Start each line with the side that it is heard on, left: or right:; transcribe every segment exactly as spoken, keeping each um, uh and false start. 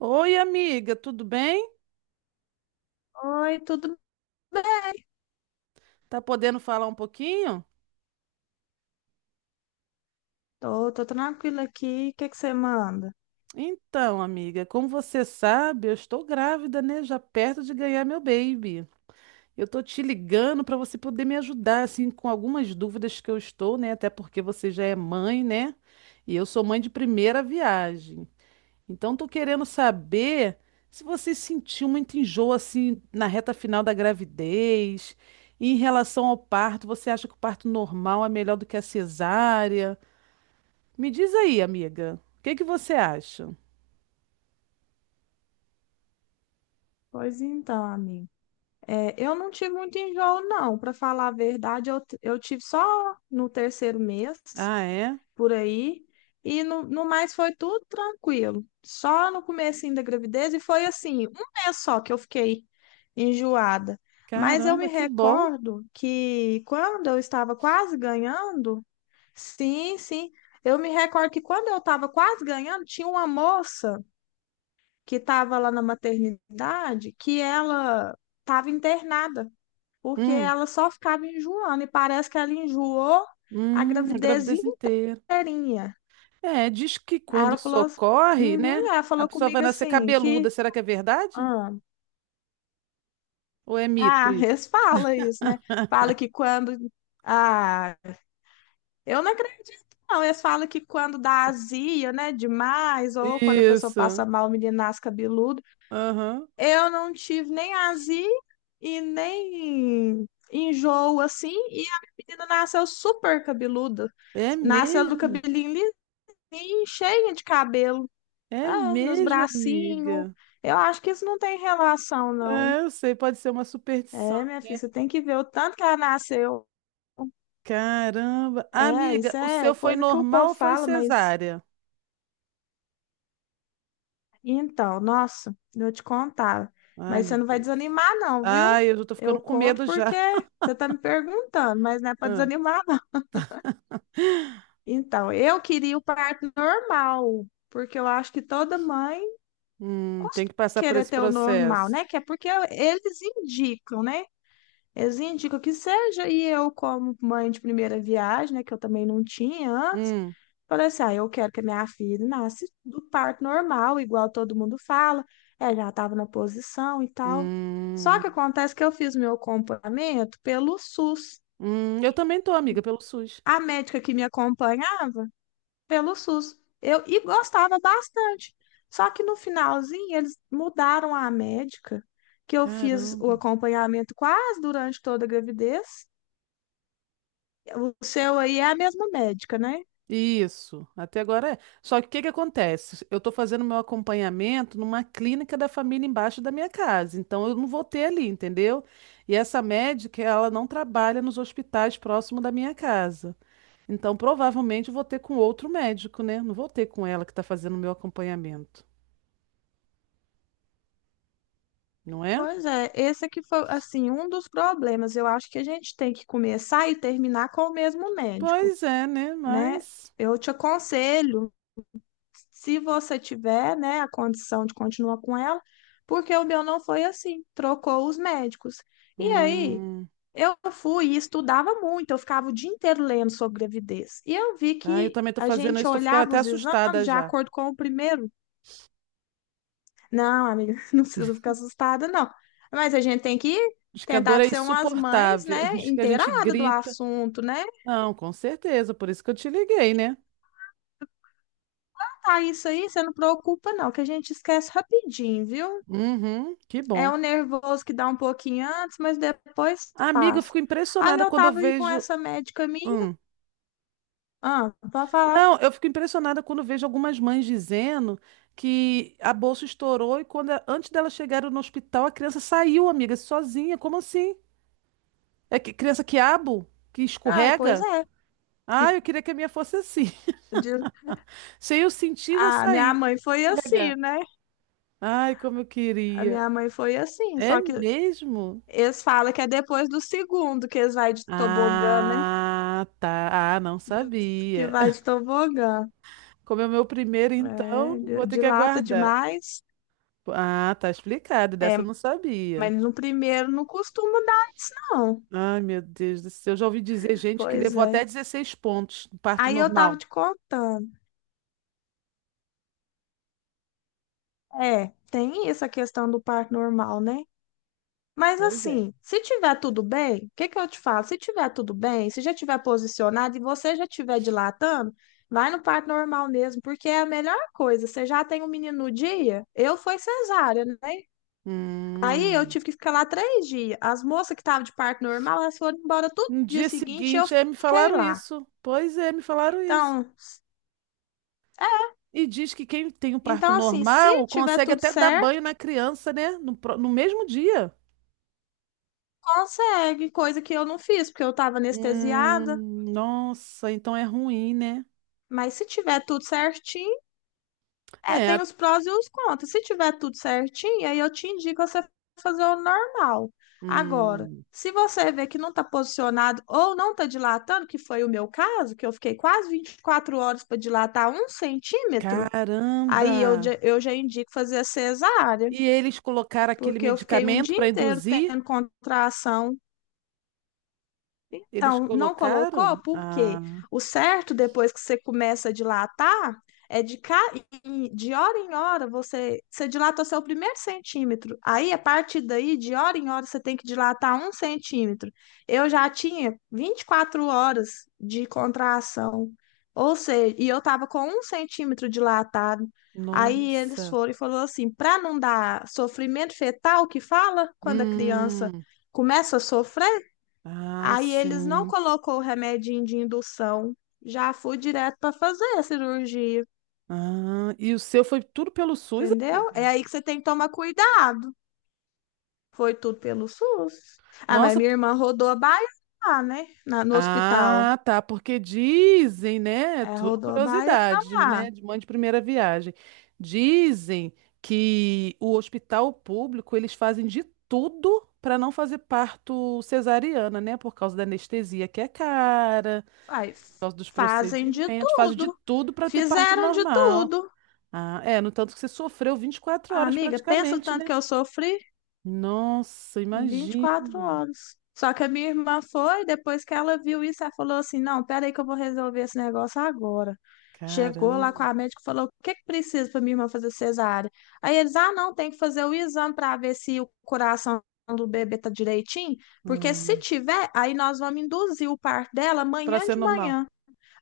right: Oi, amiga, tudo bem?
left: Oi, tudo bem?
right: Tá podendo falar um pouquinho?
left: Tô, tô tranquila aqui. O que é que você manda?
right: Então, amiga, como você sabe, eu estou grávida, né? Já perto de ganhar meu baby. Eu tô te ligando para você poder me ajudar, assim, com algumas dúvidas que eu estou, né? Até porque você já é mãe, né? E eu sou mãe de primeira viagem. Então, tô querendo saber se você sentiu muito enjoo, assim, na reta final da gravidez. E em relação ao parto, você acha que o parto normal é melhor do que a cesárea? Me diz aí, amiga, o que que você acha?
left: Pois então, amigo. É, eu não tive muito enjoo, não. Para falar a verdade, eu, t- eu tive só no terceiro mês,
right: Ah, é?
left: por aí. E no, no mais foi tudo tranquilo. Só no comecinho da gravidez. E foi assim, um mês só que eu fiquei enjoada. Mas eu me
right: Caramba, que bom.
left: recordo que quando eu estava quase ganhando, sim, sim. Eu me recordo que quando eu estava quase ganhando, tinha uma moça que estava lá na maternidade que ela estava internada, porque
right: Hum,
left: ela só ficava enjoando, e parece que ela enjoou a
right: hum, a
left: gravidez
right: gravidez inteira.
left: inteirinha.
right: É, diz que
left: Aí
right: quando
left: ela
right: isso
left: falou, ass-
right: ocorre,
left: Uhum,
right: né,
left: ela
right: a
left: falou
right: pessoa vai
left: comigo
right: nascer
left: assim,
right: cabeluda.
left: que
right: Será que é verdade?
left: ah,
right: Ou é mito
left: ah,
right: isso?
left: eles falam isso, né? Fala que quando. Ah, eu não acredito, não. Eles falam que quando dá azia, né, demais, ou quando a pessoa passa
right: Isso.
left: mal, o menino nasce cabeludo.
right: Aham.
left: Eu não tive nem azia e nem enjoo, assim, e a menina nasceu super cabeluda.
right: É
left: Nasceu do
right: mesmo?
left: cabelinho lisinho, cheia de cabelo,
right: É
left: ah, nos
right: mesmo,
left: bracinhos.
right: amiga.
left: Eu acho que isso não tem relação, não.
right: É, eu sei, pode ser uma superstição,
left: É, minha filha,
right: né?
left: você tem que ver o tanto que ela nasceu.
right: Caramba.
left: É,
right: Amiga,
left: isso
right: o
left: é
right: seu foi
left: coisa que o
right: normal ou
left: povo
right: foi
left: fala, mas
right: cesárea?
left: então, nossa, eu te contava.
right: Ai,
left: Mas
right: meu
left: você não vai
right: Deus.
left: desanimar, não, viu?
right: Ai, eu já tô
left: Eu
right: ficando com
left: conto
right: medo já.
left: porque você tá me perguntando, mas não é para
right: Ah,
left: desanimar, não. Então, eu queria o parto normal, porque eu acho que toda mãe
right: hum, tem
left: costuma
right: que passar por
left: querer
right: esse
left: ter o normal,
right: processo.
left: né? Que é porque eles indicam, né? Eles indicam que seja, e eu, como mãe de primeira viagem, né? Que eu também não tinha antes.
right: Hum,
left: Falei assim, ah, eu quero que a minha filha nasça do parto normal, igual todo mundo fala. Ela já estava na posição e tal. Só
right: hum,
left: que acontece que eu fiz meu acompanhamento pelo S U S.
right: hum, eu também tô, amiga, pelo SUS.
left: A médica que me acompanhava pelo S U S. Eu e gostava bastante. Só que no finalzinho eles mudaram a médica, que eu fiz o
right: Caramba.
left: acompanhamento quase durante toda a gravidez. O seu aí é a mesma médica, né?
right: Isso, até agora é. Só que o que que acontece? Eu estou fazendo meu acompanhamento numa clínica da família embaixo da minha casa, então eu não vou ter ali, entendeu? E essa médica, ela não trabalha nos hospitais próximo da minha casa. Então, provavelmente eu vou ter com outro médico, né? Não vou ter com ela que está fazendo o meu acompanhamento, não é?
left: Pois é, esse aqui foi, assim, um dos problemas. Eu acho que a gente tem que começar e terminar com o mesmo médico,
right: Pois é, né?
left: né?
right: Mas.
left: Eu te aconselho, se você tiver, né, a condição de continuar com ela, porque o meu não foi assim, trocou os médicos. E aí,
right: Hum...
left: eu fui e estudava muito, eu ficava o dia inteiro lendo sobre gravidez. E eu vi
right: Ah, eu
left: que
right: também estou
left: a
right: fazendo
left: gente
right: isso, estou ficando
left: olhava
right: até
left: os exames
right: assustada
left: de
right: já.
left: acordo com o primeiro não, amiga, não precisa ficar assustada, não. Mas a gente tem que
right: Diz que a dor
left: tentar
right: é
left: ser umas mães,
right: insuportável,
left: né,
right: diz que a gente
left: inteirada do
right: grita.
left: assunto, né?
right: Não, com certeza, por isso que eu te liguei, né?
left: Tá, isso aí, você não preocupa, não, que a gente esquece rapidinho, viu?
right: Uhum, que
left: É
right: bom.
left: o nervoso que dá um pouquinho antes, mas depois
right: Amiga, eu
left: passa.
right: fico
left: Aí
right: impressionada
left: eu
right: quando eu
left: tava aí com
right: vejo.
left: essa médica minha,
right: Hum.
left: ah, pra falar.
right: Não, eu fico impressionada quando vejo algumas mães dizendo que a bolsa estourou e quando a- antes delas chegarem no hospital a criança saiu, amiga, sozinha. Como assim? É que criança quiabo? Que
left: Ai, pois
right: escorrega?
left: é.
right: Ah, eu queria que a minha fosse assim.
left: De-
right: Se eu sentir, já
left: A minha
right: saí.
left: mãe foi assim,
right: Escorregar.
left: né?
right: Ai, como eu
left: A
right: queria.
left: minha mãe foi assim,
right: É
left: só que
right: mesmo?
left: eles falam que é depois do segundo que eles vai de tobogã, né?
right: Ah, tá. Ah, não
left: Que
right: sabia.
left: vai de tobogã.
right: Como é o meu primeiro,
left: É,
right: então, vou
left: di-
right: ter que
left: dilata
right: aguardar.
left: demais.
right: Ah, tá explicado.
left: É,
right: Dessa eu não sabia.
left: mas no primeiro não costuma dar isso, não.
right: Ai, meu Deus do céu. Eu já ouvi dizer gente que
left: Pois
right: levou até
left: é.
right: dezesseis pontos no parto
left: Aí eu tava
right: normal.
left: te contando. É, tem essa questão do parto normal, né? Mas
right: Pois é.
left: assim, se tiver tudo bem, o que que eu te falo? Se tiver tudo bem, se já tiver posicionado e você já tiver dilatando, vai no parto normal mesmo, porque é a melhor coisa. Você já tem um menino no dia? Eu foi cesárea, né? Aí eu
right: Hum.
left: tive que ficar lá três dias. As moças que estavam de parto normal, elas foram embora todo
right: No
left: dia
right: dia
left: seguinte e eu
right: seguinte, é, me
left: fiquei
right: falaram
left: lá.
right: isso. Pois é, me falaram isso.
left: Então,
right: E diz que quem tem um parto
left: então assim, se
right: normal
left: tiver
right: consegue
left: tudo
right: até dar banho
left: certo,
right: na criança, né? No, pro- no mesmo dia.
left: consegue, coisa que eu não fiz, porque eu estava anestesiada.
right: Hum, nossa, então é ruim, né?
left: Mas se tiver tudo certinho, é,
right: É.
left: tem
right: a-
left: os prós e os contras. Se tiver tudo certinho, aí eu te indico você fazer o normal. Agora,
right: Hum,
left: se você vê que não está posicionado ou não está dilatando, que foi o meu caso, que eu fiquei quase vinte e quatro horas para dilatar um centímetro,
right: caramba!
left: Aí eu, já- eu já indico fazer a cesárea,
right: E eles colocaram aquele
left: porque eu fiquei um
right: medicamento
left: dia
right: para
left: inteiro
right: induzir?
left: tendo contração.
right: Eles
left: Então, não colocou
right: colocaram?
left: porque
right: Ah.
left: o certo, depois que você começa a dilatar, é de, ca... em- de hora em hora você... você dilata o seu primeiro centímetro. Aí, a partir daí, de hora em hora, você tem que dilatar um centímetro. Eu já tinha vinte e quatro horas de contração, ou seja, e eu estava com um centímetro dilatado. Aí eles
right: Nossa.
left: foram e falou assim, para não dar sofrimento fetal, que fala quando a criança
right: Hum.
left: começa a sofrer.
right: Ah,
left: Aí eles não
right: sim.
left: colocou o remedinho de indução, já fui direto para fazer a cirurgia,
right: Ah, e o seu foi tudo pelo SUS,
left: entendeu? É
right: amiga?
left: aí que você tem que tomar cuidado. Foi tudo pelo S U S. Ah, mas
right: Nossa.
left: minha
right: p-
left: irmã rodou a baiana lá, né? Na- no hospital.
right: Ah, tá, porque dizem, né?
left: É,
right: Tudo
left: rodou a baiana
right: curiosidade,
left: lá.
right: né? De mãe de primeira viagem. Dizem que o hospital público, eles fazem de tudo para não fazer parto cesariana, né? Por causa da anestesia que é cara, por
left: Faz,
right: causa dos
left: fazem de
right: procedimentos, fazem de
left: tudo.
right: tudo para ter parto
left: Fizeram de
right: normal.
left: tudo.
right: Ah, é, no tanto que você sofreu vinte e quatro
left: Ah,
right: horas
left: amiga, pensa o
right: praticamente,
left: tanto
right: né?
left: que eu sofri.
right: Nossa,
left: vinte e quatro
right: imagino.
left: horas. Só que a minha irmã foi, depois que ela viu isso, ela falou assim: não, peraí que eu vou resolver esse negócio agora. Chegou lá com
right: Caramba.
left: a médica e falou: o que que precisa para minha irmã fazer cesárea? Aí eles: ah, não, tem que fazer o exame para ver se o coração do bebê tá direitinho, porque se
right: Hum,
left: tiver, aí nós vamos induzir o parto dela
right: para
left: amanhã
right: ser
left: de
right: normal.
left: manhã.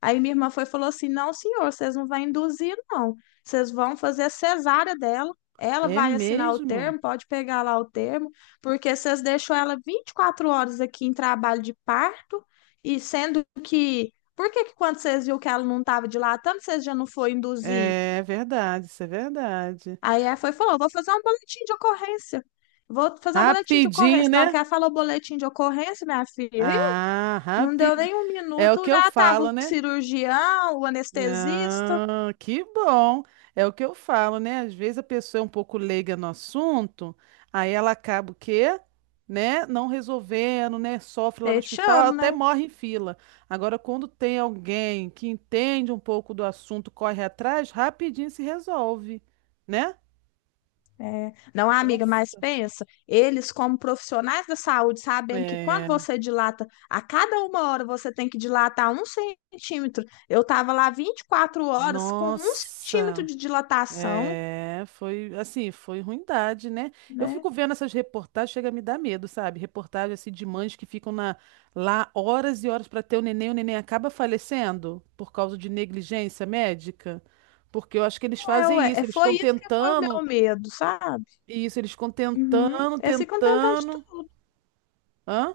left: Aí minha irmã foi e falou assim: Não, senhor, vocês não vão induzir, não. Vocês vão fazer a cesárea dela. Ela
right: É
left: vai assinar o
right: mesmo?
left: termo, pode pegar lá o termo, porque vocês deixou ela vinte e quatro horas aqui em trabalho de parto, e sendo que. Por que que quando vocês viu que ela não estava dilatando, vocês já não foi induzir?
right: É verdade, isso é verdade.
left: Aí ela foi e falou: Vou fazer um boletim de ocorrência. Vou fazer um boletim de
right: Rapidinho,
left: ocorrência. Na hora
right: né?
left: que ela falou boletim de ocorrência, minha filha, ih,
right: Ah,
left: não deu
right: rapidinho.
left: nem um
right: É o
left: minuto,
right: que eu
left: já estava
right: falo,
left: o
right: né?
left: cirurgião, o anestesista.
right: Ah, que bom. É o que eu falo, né? Às vezes a pessoa é um pouco leiga no assunto, aí ela acaba o quê? Né? Não resolvendo, né? Sofre lá no
left: Este
right: hospital,
left: ano,
right: até
left: né?
right: morre em fila. Agora, quando tem alguém que entende um pouco do assunto, corre atrás, rapidinho se resolve, né?
left: É. Não, amiga, mas
right: Nossa.
left: pensa, eles como profissionais da saúde, sabendo que quando
right: É,
left: você dilata, a cada uma hora você tem que dilatar um centímetro. Eu estava lá vinte e quatro horas com um centímetro
right: nossa.
left: de dilatação,
right: É, foi assim, foi ruindade, né? Eu
left: né?
right: fico vendo essas reportagens, chega a me dar medo, sabe? Reportagem assim de mães que ficam na- lá horas e horas para ter o neném, o neném acaba falecendo por causa de negligência médica. Porque eu acho que eles
left: É, ué,
right: fazem isso,
left: é,
right: eles
left: foi
right: ficam
left: isso que foi o
right: tentando,
left: meu medo, sabe?
right: isso, eles ficam
left: Uhum.
right: tentando,
left: Eles ficam tentando de
right: tentando. Hã?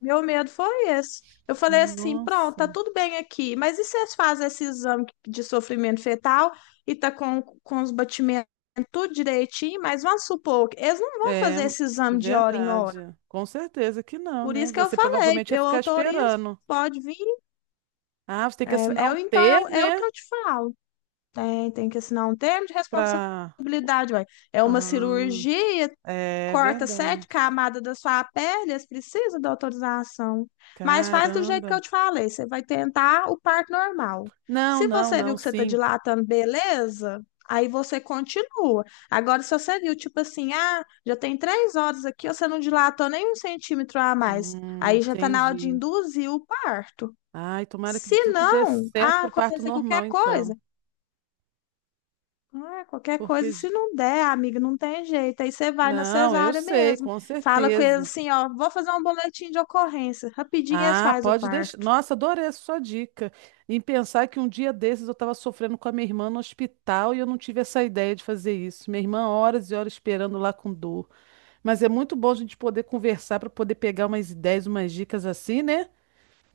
left: meu medo foi esse. Eu falei assim, pronto,
right: Nossa.
left: tá tudo bem aqui, mas e se vocês fazem esse exame de sofrimento fetal e tá com, com os batimentos tudo direitinho, mas vamos supor que eles não vão
right: É
left: fazer esse exame de hora em hora.
right: verdade. Com certeza que não,
left: Por
right: né?
left: isso que eu
right: Você
left: falei,
right: provavelmente ia
left: eu
right: ficar
left: autorizo,
right: esperando.
left: pode vir.
right: Ah, você tem que
left: É,
right: assinar
left: é
right: um
left: o- então é, o
right: termo,
left: é o que
right: né?
left: eu te falo. Tem, tem que assinar um termo de
right: Pra.
left: responsabilidade, ué. É uma
right: Ah,
left: cirurgia,
right: é
left: corta
right: verdade.
left: sete camadas da sua pele, eles precisam da autorização. Mas faz do jeito que eu
right: Caramba.
left: te falei, você vai tentar o parto normal.
right: Não,
left: Se
right: não,
left: você viu
right: não,
left: que você está
right: sim.
left: dilatando, beleza, aí você continua. Agora, se você viu, tipo assim, ah, já tem três horas aqui, você não dilatou nem um centímetro a mais,
right: Hum,
left: aí já está na hora de
right: entendi.
left: induzir o parto.
right: Ai, tomara que
left: Se
right: tudo dê
left: não,
right: certo
left: ah,
right: pro parto
left: acontecer qualquer
right: normal,
left: coisa,
right: então.
left: ah, qualquer
right: Porque.
left: coisa, se
right: j-
left: não der, amiga, não tem jeito. Aí você vai na
right: Não, eu
left: cesárea
right: sei,
left: mesmo.
right: com
left: Fala com eles
right: certeza.
left: assim, ó, vou fazer um boletim de ocorrência. Rapidinho eles
right: Ah,
left: fazem o
right: pode deixar.
left: parto.
right: Nossa, adorei a sua dica. Em pensar que um dia desses eu estava sofrendo com a minha irmã no hospital e eu não tive essa ideia de fazer isso. Minha irmã, horas e horas esperando lá com dor. Mas é muito bom a gente poder conversar para poder pegar umas ideias, umas dicas assim, né?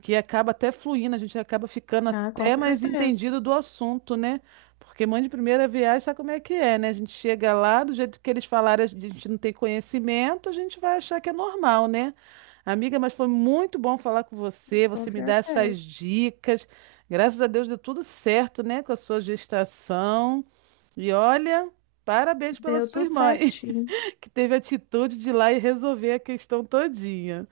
right: Que acaba até fluindo, a gente acaba ficando
left: Ah, com
right: até mais
left: certeza,
right: entendido do assunto, né? Porque mãe de primeira viagem sabe como é que é, né? A gente chega lá, do jeito que eles falaram, a gente não tem conhecimento, a gente vai achar que é normal, né? Amiga, mas foi muito bom falar com você,
left: com
right: você me dá essas
left: certeza.
right: dicas. Graças a Deus deu tudo certo, né, com a sua gestação. E olha, parabéns pela
left: Deu
right: sua
left: tudo
right: irmã,
left: certinho.
right: que teve a atitude de ir lá e resolver a questão todinha.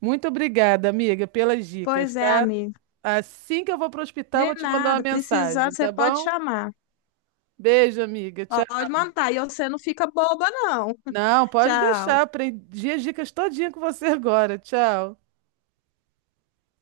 right: Muito obrigada, amiga, pelas dicas,
left: Pois é,
right: tá?
left: amiga.
right: Assim que eu vou pro hospital,
left: De
right: vou te mandar uma
left: nada, precisando,
right: mensagem,
left: você
right: tá
left: pode
right: bom?
left: chamar.
right: Beijo, amiga. Tchau.
left: Pode mandar. E você não fica boba, não.
right: Não, pode deixar.
left: Tchau.
right: Aprendi as dicas todinha com você agora. Tchau.